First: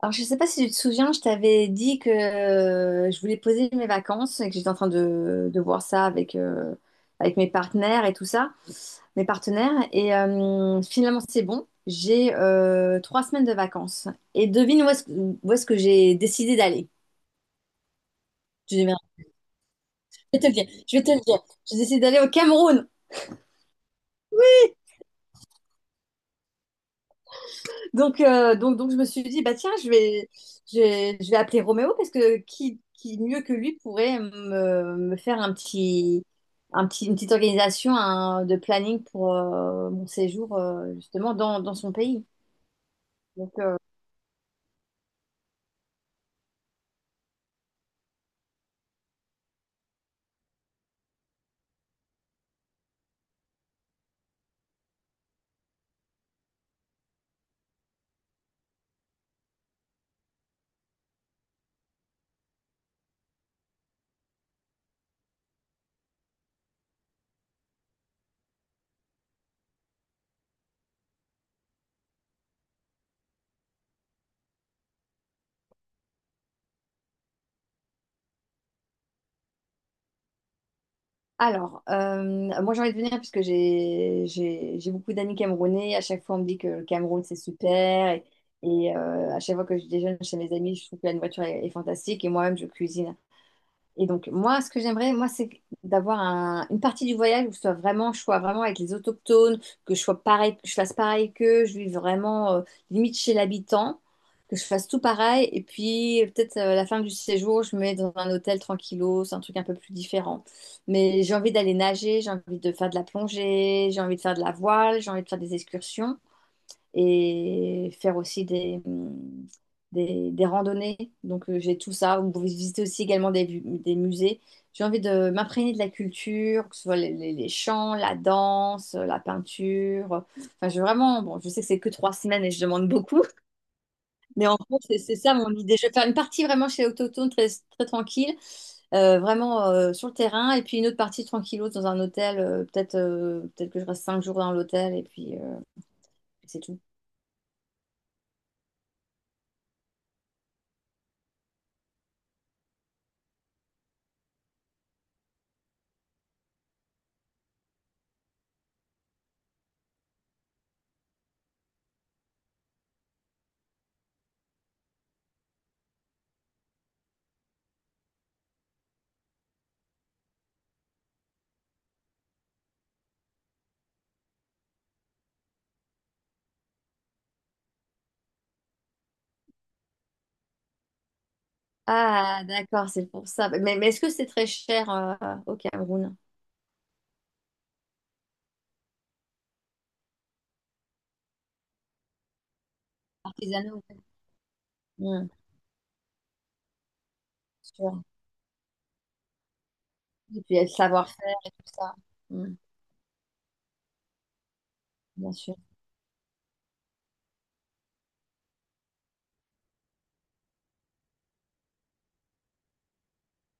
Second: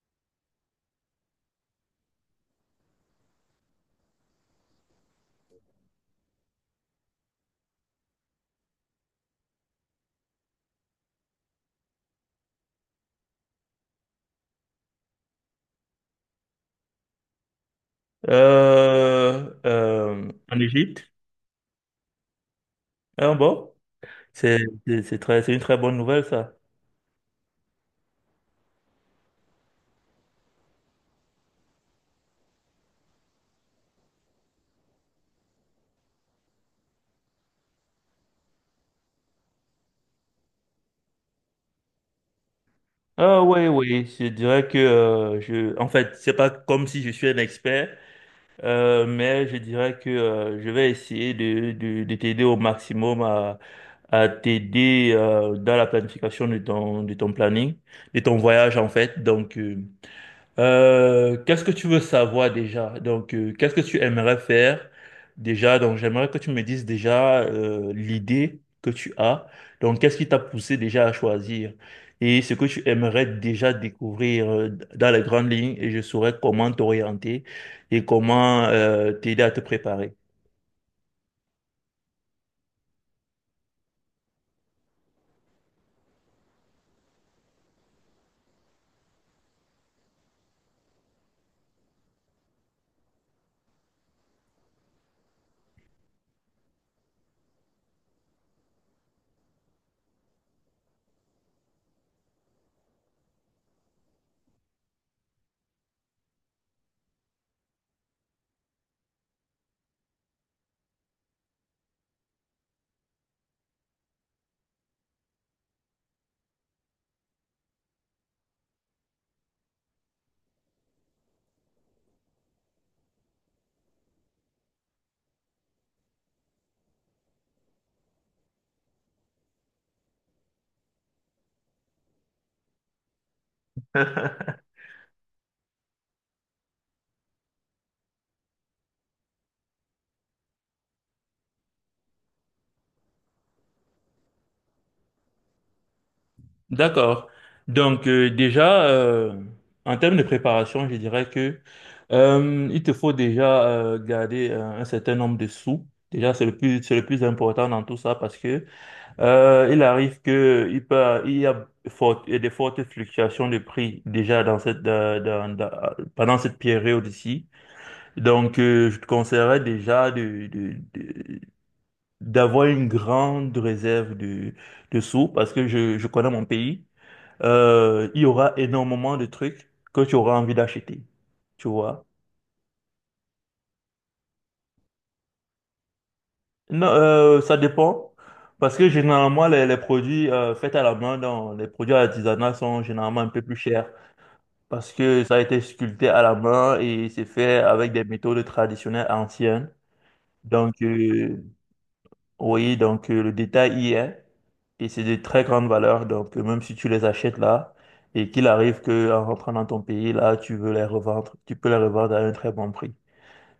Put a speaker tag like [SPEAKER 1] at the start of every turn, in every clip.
[SPEAKER 1] Alors, je ne sais pas si tu te souviens, je t'avais dit que je voulais poser mes vacances et que j'étais en train de voir ça avec, avec mes partenaires et tout ça, mes partenaires. Finalement, c'est bon. J'ai trois semaines de vacances. Et devine où est-ce que j'ai décidé d'aller. Je vais te le
[SPEAKER 2] En
[SPEAKER 1] dire.
[SPEAKER 2] Égypte.
[SPEAKER 1] J'ai décidé d'aller au Cameroun.
[SPEAKER 2] Ah bon, c'est c'est très, c'est une très bonne nouvelle ça.
[SPEAKER 1] Donc, je me suis dit, bah tiens, je vais appeler Roméo parce que qui mieux que lui pourrait me faire une petite organisation de planning pour mon séjour justement dans son pays.
[SPEAKER 2] Ah
[SPEAKER 1] Donc,
[SPEAKER 2] oui,
[SPEAKER 1] euh,
[SPEAKER 2] oui, je dirais que je, en fait c'est pas comme si je suis un expert, mais je dirais que je vais essayer de t'aider au maximum à t'aider dans la planification de ton planning, de ton voyage en fait. Qu'est-ce que tu veux savoir déjà? Donc, qu'est-ce que tu aimerais faire déjà? Donc, j'aimerais que tu me dises déjà l'idée que tu as. Donc, qu'est-ce qui t'a poussé déjà à choisir? Et ce que tu aimerais déjà découvrir dans les grandes lignes, et je saurais comment t'orienter et comment t'aider à te préparer.
[SPEAKER 1] alors, moi j'ai envie de venir puisque j'ai beaucoup d'amis camerounais. À chaque fois, on me dit que le Cameroun c'est super. Et à chaque fois que je déjeune chez mes amis, je trouve que la nourriture est fantastique. Et moi-même, je cuisine. Et donc, moi, ce que j'aimerais, moi, c'est d'avoir une partie du voyage où je sois vraiment avec les autochtones, que je sois pareil, que je fasse pareil qu'eux, je vive vraiment, limite chez l'habitant, que je fasse tout pareil. Et puis, peut-être à la fin du séjour, je me mets dans un hôtel tranquillo, c'est un truc un peu plus différent. Mais j'ai envie d'aller nager, j'ai envie de faire de la plongée, j'ai envie de faire de la voile, j'ai envie de faire des excursions et faire aussi des randonnées. J'ai tout ça. Vous pouvez visiter aussi également des, des musées. J'ai envie de m'imprégner de la culture, que ce soit les chants, la danse, la peinture. Enfin, je vraiment, bon, je sais que c'est que 3 semaines et je demande beaucoup, mais en gros, c'est ça mon idée. Je vais faire une partie vraiment chez Autochtone, très, très tranquille, vraiment sur le terrain, et puis une autre partie tranquille dans un hôtel. Peut-être que je reste 5 jours dans l'hôtel, et puis c'est tout.
[SPEAKER 2] D'accord. Donc déjà, en termes de préparation, je dirais que il te faut déjà garder un certain nombre de sous. Déjà, c'est le plus important dans tout ça parce que il arrive que il peut, il y a des fortes fluctuations de prix déjà dans cette, dans- dans- dans- pendant cette période ici. Donc, je te conseillerais déjà d'avoir une grande réserve de sous parce que je connais mon pays il y aura énormément de trucs que tu auras envie d'acheter. Tu vois?
[SPEAKER 1] Ah, d'accord, c'est pour ça. Mais est-ce que c'est très cher au Cameroun?
[SPEAKER 2] Non, ça dépend. Parce que généralement, les produits faits à la main, dans les produits artisanaux sont généralement un peu plus
[SPEAKER 1] Artisanat,
[SPEAKER 2] chers.
[SPEAKER 1] ouais.
[SPEAKER 2] Parce que
[SPEAKER 1] Mm,
[SPEAKER 2] ça a été sculpté à la main et c'est fait avec
[SPEAKER 1] sûr.
[SPEAKER 2] des méthodes traditionnelles anciennes.
[SPEAKER 1] Et puis il y a le
[SPEAKER 2] Donc,
[SPEAKER 1] savoir-faire et tout ça. Mm,
[SPEAKER 2] le détail y est. Et c'est de
[SPEAKER 1] bien
[SPEAKER 2] très
[SPEAKER 1] sûr.
[SPEAKER 2] grande valeur. Donc, même si tu les achètes là, et qu'il arrive que en rentrant dans ton pays, là, tu veux les revendre, tu peux les revendre à un très bon prix.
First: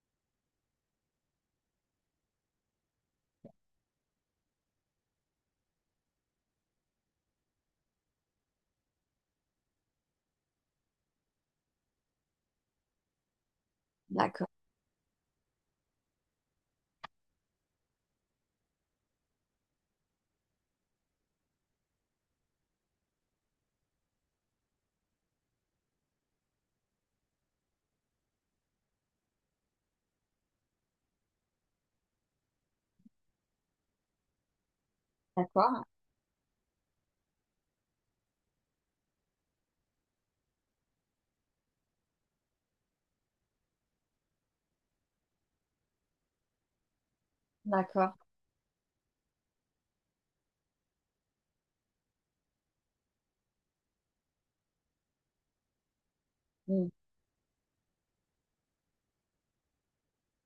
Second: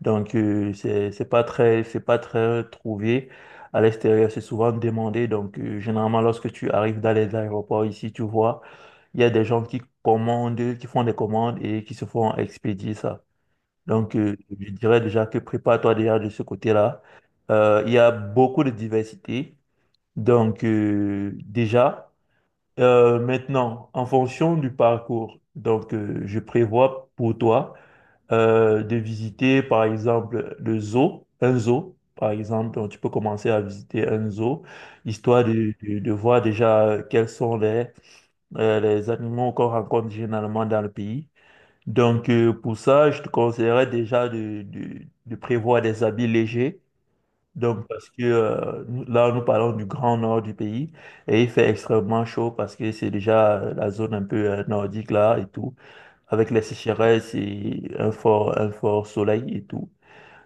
[SPEAKER 2] Donc, c'est pas très trouvé. À l'extérieur, c'est souvent demandé. Donc, généralement, lorsque tu arrives dans les aéroports ici, tu vois, il y a des gens qui commandent, qui font des commandes et qui se font expédier ça. Donc,
[SPEAKER 1] D'accord,
[SPEAKER 2] je dirais déjà que prépare-toi déjà de ce côté-là. Il y a beaucoup de diversité. Donc, maintenant, en fonction du parcours, donc, je prévois pour toi de visiter, par exemple, un zoo, par exemple. Donc, tu peux commencer à visiter un zoo, histoire
[SPEAKER 1] d'accord,
[SPEAKER 2] de voir déjà quels sont les animaux qu'on rencontre généralement dans le pays. Donc, pour ça, je te conseillerais déjà de prévoir des habits légers. Donc, parce
[SPEAKER 1] d'accord.
[SPEAKER 2] que là, nous parlons du grand nord du pays et il fait extrêmement chaud parce que c'est déjà la zone un peu nordique là et tout avec les
[SPEAKER 1] Mm,
[SPEAKER 2] sécheresses et un fort soleil et tout.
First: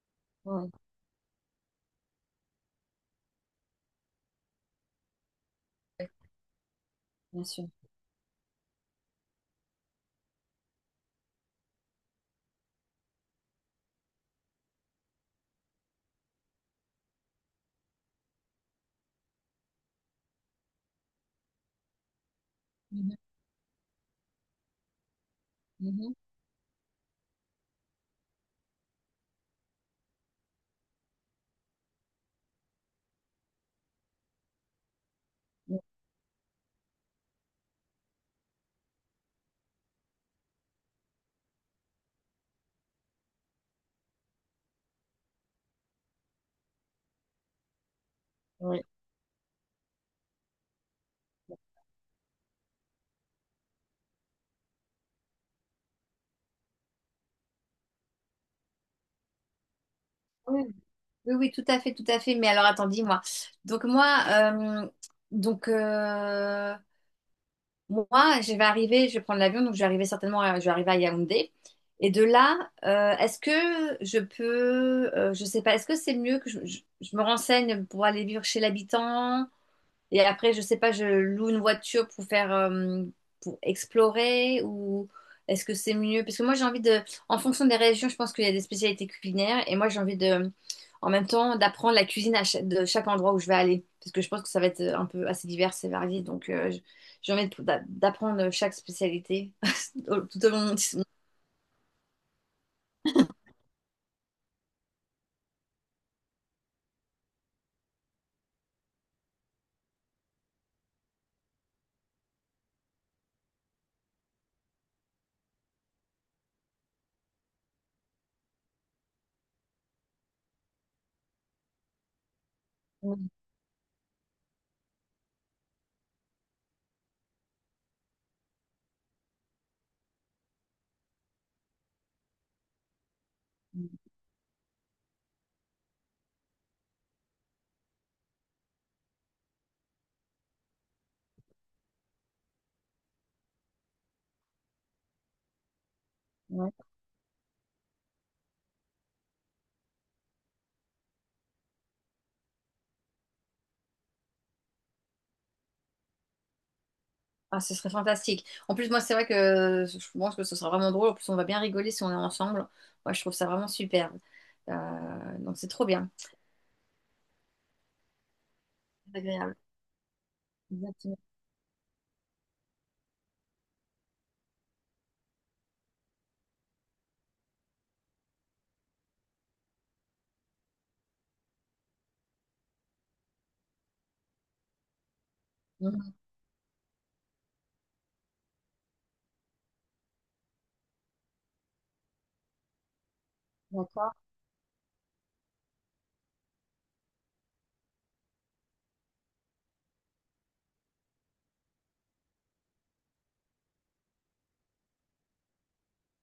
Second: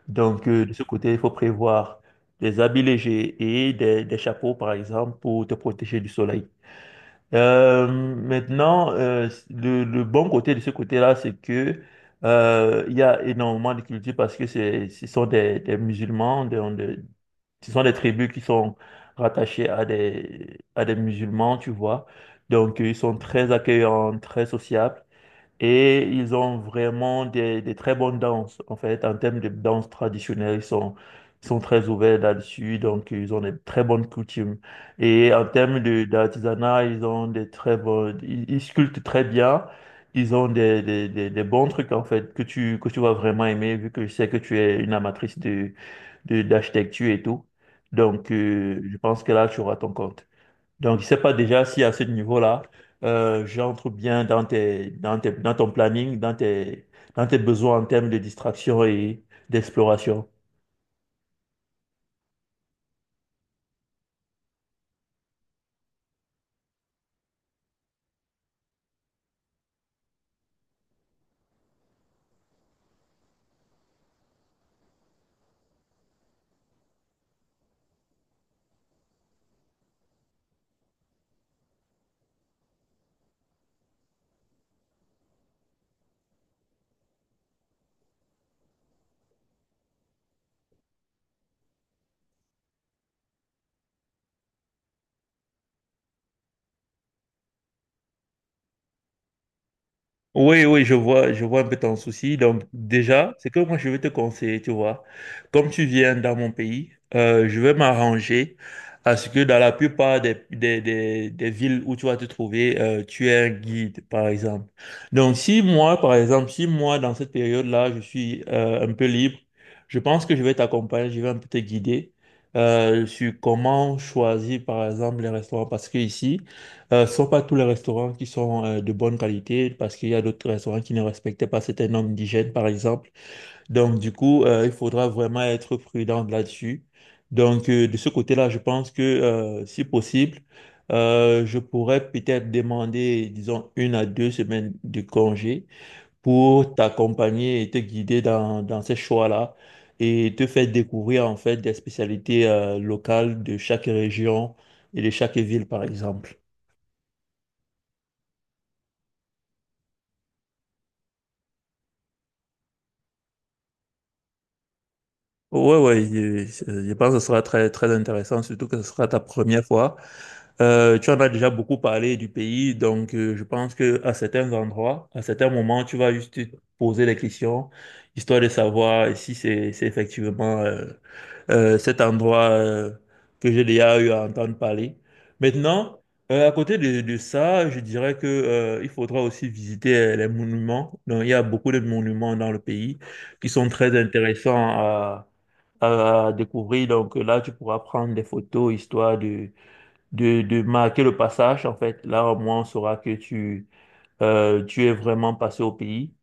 [SPEAKER 2] Donc,
[SPEAKER 1] ouais,
[SPEAKER 2] de ce côté, il faut prévoir des habits légers et des chapeaux, par exemple, pour te protéger
[SPEAKER 1] ouais,
[SPEAKER 2] du soleil.
[SPEAKER 1] bien sûr.
[SPEAKER 2] Le bon côté de ce côté-là, c'est que il y a énormément de cultures parce que c'est, ce sont des musulmans, ce sont des tribus qui sont rattachées à des musulmans, tu vois. Donc, ils
[SPEAKER 1] Mhm,
[SPEAKER 2] sont très accueillants, très sociables. Et
[SPEAKER 1] mhm,
[SPEAKER 2] ils ont vraiment des très bonnes danses. En fait, en termes de danse traditionnelle, ils sont très ouverts là-dessus. Donc, ils ont des très bonnes coutumes. Et en termes
[SPEAKER 1] mm,
[SPEAKER 2] d'artisanat, ils sculptent très bien. Ils ont des bons trucs, en fait, que tu vas vraiment aimer, vu que je sais que tu es une amatrice d'architecture et tout. Donc,
[SPEAKER 1] oui.
[SPEAKER 2] je pense que là, tu auras ton compte. Donc, je sais pas déjà si à ce niveau-là, j'entre bien dans ton planning, dans tes besoins en termes de distraction et d'exploration.
[SPEAKER 1] Oui, oui, oui, tout à fait, tout à fait. Mais alors, attends, dis-moi. Donc, moi, euh, donc, euh, Moi, je vais arriver, je vais prendre l'avion, donc je vais arriver certainement, à, je vais arriver à Yaoundé. Et de là, est-ce que je peux, je sais pas, est-ce que c'est mieux que je me renseigne pour aller vivre chez l'habitant? Et après, je sais pas, je loue une voiture pour faire, pour explorer ou est-ce que c'est mieux? Parce que moi, j'ai envie de, en fonction des régions, je pense qu'il y a des spécialités culinaires et moi, j'ai envie de, en même temps, d'apprendre la cuisine à de chaque endroit où je vais aller. Parce que je pense que ça va être un peu assez divers et varié. J'ai envie d'apprendre chaque spécialité tout au
[SPEAKER 2] Oui,
[SPEAKER 1] long de
[SPEAKER 2] oui, je vois un peu ton souci. Donc, déjà, c'est que moi, je vais te conseiller, tu vois. Comme tu viens dans mon pays, je vais m'arranger à ce que dans la plupart des villes où tu vas te trouver, tu aies un guide, par exemple. Donc, si moi, dans cette période-là, je suis un peu libre, je pense que je vais t'accompagner, je vais un peu te guider sur comment choisir, par exemple, les restaurants. Parce que ici, ce ne sont pas tous les restaurants qui sont de bonne qualité parce qu'il y a d'autres restaurants qui ne respectaient pas certaines normes d'hygiène, par exemple. Donc, du coup, il faudra vraiment être prudent là-dessus. Donc, de ce côté-là, je pense que, si possible, je pourrais peut-être demander, disons, une à deux semaines de congé
[SPEAKER 1] mon...
[SPEAKER 2] pour t'accompagner et te guider dans, dans ces choix-là et te faire découvrir, en fait, des spécialités locales de chaque région et de chaque ville, par exemple.
[SPEAKER 1] Ah, ce serait fantastique. En plus, moi, c'est vrai que je pense que ce sera vraiment drôle. En plus, on va bien rigoler si on est ensemble. Moi, je trouve ça vraiment superbe. C'est
[SPEAKER 2] Ouais,
[SPEAKER 1] trop
[SPEAKER 2] ouais,
[SPEAKER 1] bien.
[SPEAKER 2] je pense que ce sera très, très intéressant, surtout que ce sera
[SPEAKER 1] C'est
[SPEAKER 2] ta
[SPEAKER 1] agréable.
[SPEAKER 2] première fois. Tu en
[SPEAKER 1] Exactement.
[SPEAKER 2] as déjà beaucoup parlé du pays, donc je pense que à certains endroits, à certains moments, tu vas juste te poser des questions, histoire de savoir si c'est effectivement cet endroit que j'ai déjà eu à entendre parler. Maintenant,
[SPEAKER 1] Mhm.
[SPEAKER 2] à côté de ça, je dirais que il faudra aussi visiter les monuments. Donc, il y a beaucoup de monuments dans le pays qui sont très
[SPEAKER 1] D'accord,
[SPEAKER 2] intéressants à découvrir. Donc là, tu pourras prendre des photos histoire de marquer le passage. En fait, là, au moins, on saura que tu es vraiment passé au pays.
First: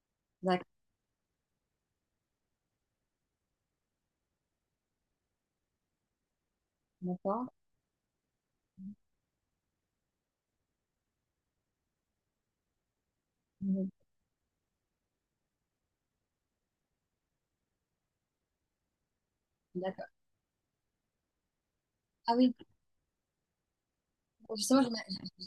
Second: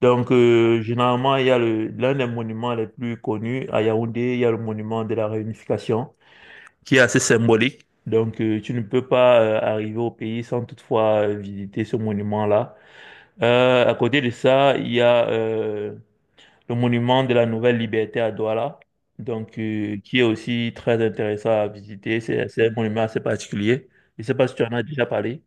[SPEAKER 2] Donc,
[SPEAKER 1] d'accord,
[SPEAKER 2] généralement, il y a le, l'un des monuments les plus connus à Yaoundé, il y a le monument de la Réunification, qui est assez
[SPEAKER 1] d'accord.
[SPEAKER 2] symbolique. Donc, tu ne peux pas arriver au pays sans toutefois visiter ce monument-là.
[SPEAKER 1] Mhm.
[SPEAKER 2] À côté de ça, il y a le monument de la Nouvelle Liberté à Douala, donc,
[SPEAKER 1] D'accord.
[SPEAKER 2] qui est aussi très intéressant à visiter.
[SPEAKER 1] Ah oui,
[SPEAKER 2] C'est un monument assez particulier. Je ne sais pas si tu en as
[SPEAKER 1] justement,
[SPEAKER 2] déjà parlé.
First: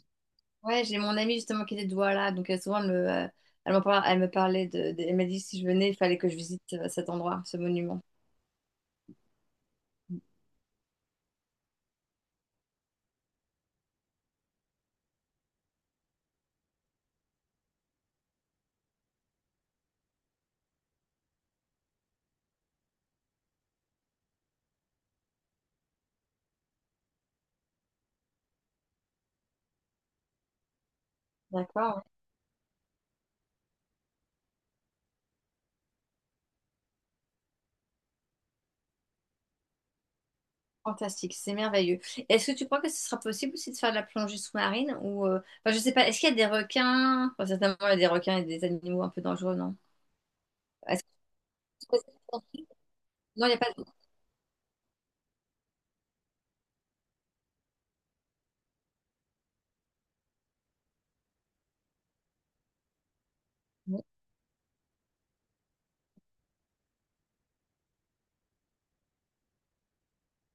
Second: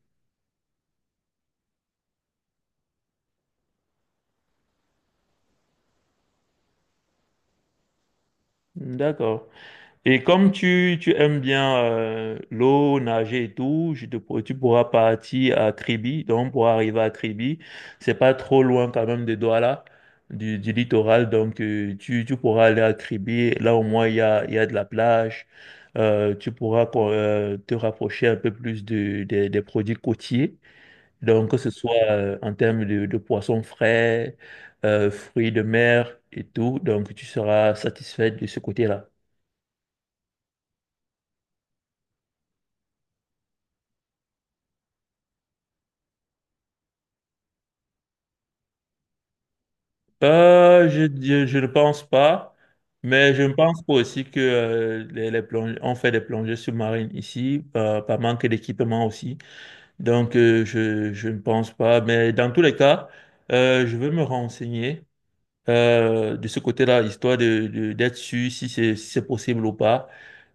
[SPEAKER 1] ouais, j'ai mon amie justement qui était de Douala, souvent elle elle me parlait elle m'a dit si je venais, il fallait que je visite cet endroit, ce monument.
[SPEAKER 2] D'accord. Et tu aimes bien l'eau, nager et tout, tu pourras partir à Kribi. Donc, pour arriver à Kribi, c'est pas trop loin quand même de Douala, du littoral. Donc, tu pourras aller à Kribi. Là, au moins, il y a de la plage. Tu pourras quoi, te rapprocher un peu plus de, des produits côtiers. Donc, que ce soit
[SPEAKER 1] D'accord,
[SPEAKER 2] en termes de poissons frais, fruits de mer et tout. Donc, tu seras satisfait de ce côté-là.
[SPEAKER 1] fantastique, c'est merveilleux. Est-ce que tu crois que ce sera possible aussi de faire de la plongée sous-marine ou enfin, je sais pas, est-ce qu'il y a des requins? Enfin, certainement il y a des requins et des animaux un peu dangereux, non? Est-ce
[SPEAKER 2] Je ne
[SPEAKER 1] que-
[SPEAKER 2] pense pas, mais je
[SPEAKER 1] Non,
[SPEAKER 2] ne
[SPEAKER 1] il
[SPEAKER 2] Ok.
[SPEAKER 1] n'y a pas
[SPEAKER 2] pense
[SPEAKER 1] de...
[SPEAKER 2] pas aussi que les on fait des plongées sous-marines ici par manque d'équipement aussi. Donc, je ne pense pas. Mais dans tous les cas, je vais me renseigner de ce côté-là, histoire d'être sûr si c'est si c'est possible ou pas,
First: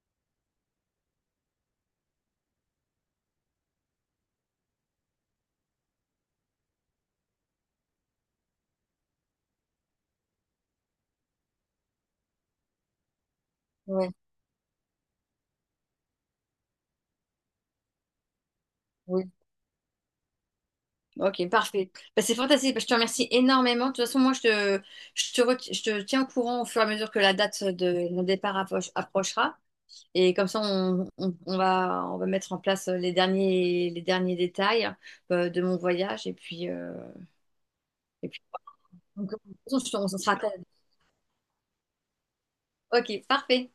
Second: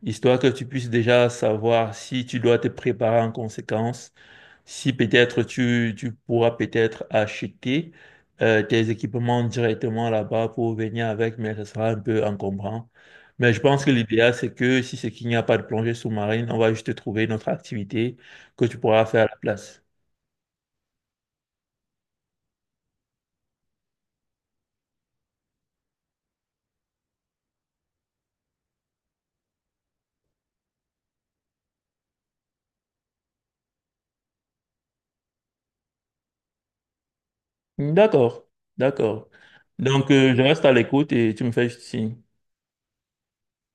[SPEAKER 2] histoire que tu puisses déjà savoir si tu dois te préparer en conséquence si peut-être tu pourras peut-être acheter tes équipements directement là-bas pour venir avec, mais ça sera un peu encombrant. Mais je pense que
[SPEAKER 1] Ouais,
[SPEAKER 2] l'idéal, c'est que si c'est qu'il n'y a pas de plongée sous-marine, on va juste trouver une autre activité que tu pourras faire à
[SPEAKER 1] oui.
[SPEAKER 2] la place.
[SPEAKER 1] Ok, parfait. Bah, c'est fantastique. Bah, je te remercie énormément. De toute façon, moi, je te, re- je te tiens au courant au fur et à mesure que la date de mon départ approchera. Et comme ça, on va mettre en place les derniers détails de mon voyage. Et puis, et puis
[SPEAKER 2] D'accord, d'accord.
[SPEAKER 1] donc, de toute façon, on
[SPEAKER 2] Donc,
[SPEAKER 1] se sera
[SPEAKER 2] je reste à l'écoute et tu me fais juste signe.
[SPEAKER 1] ok, parfait.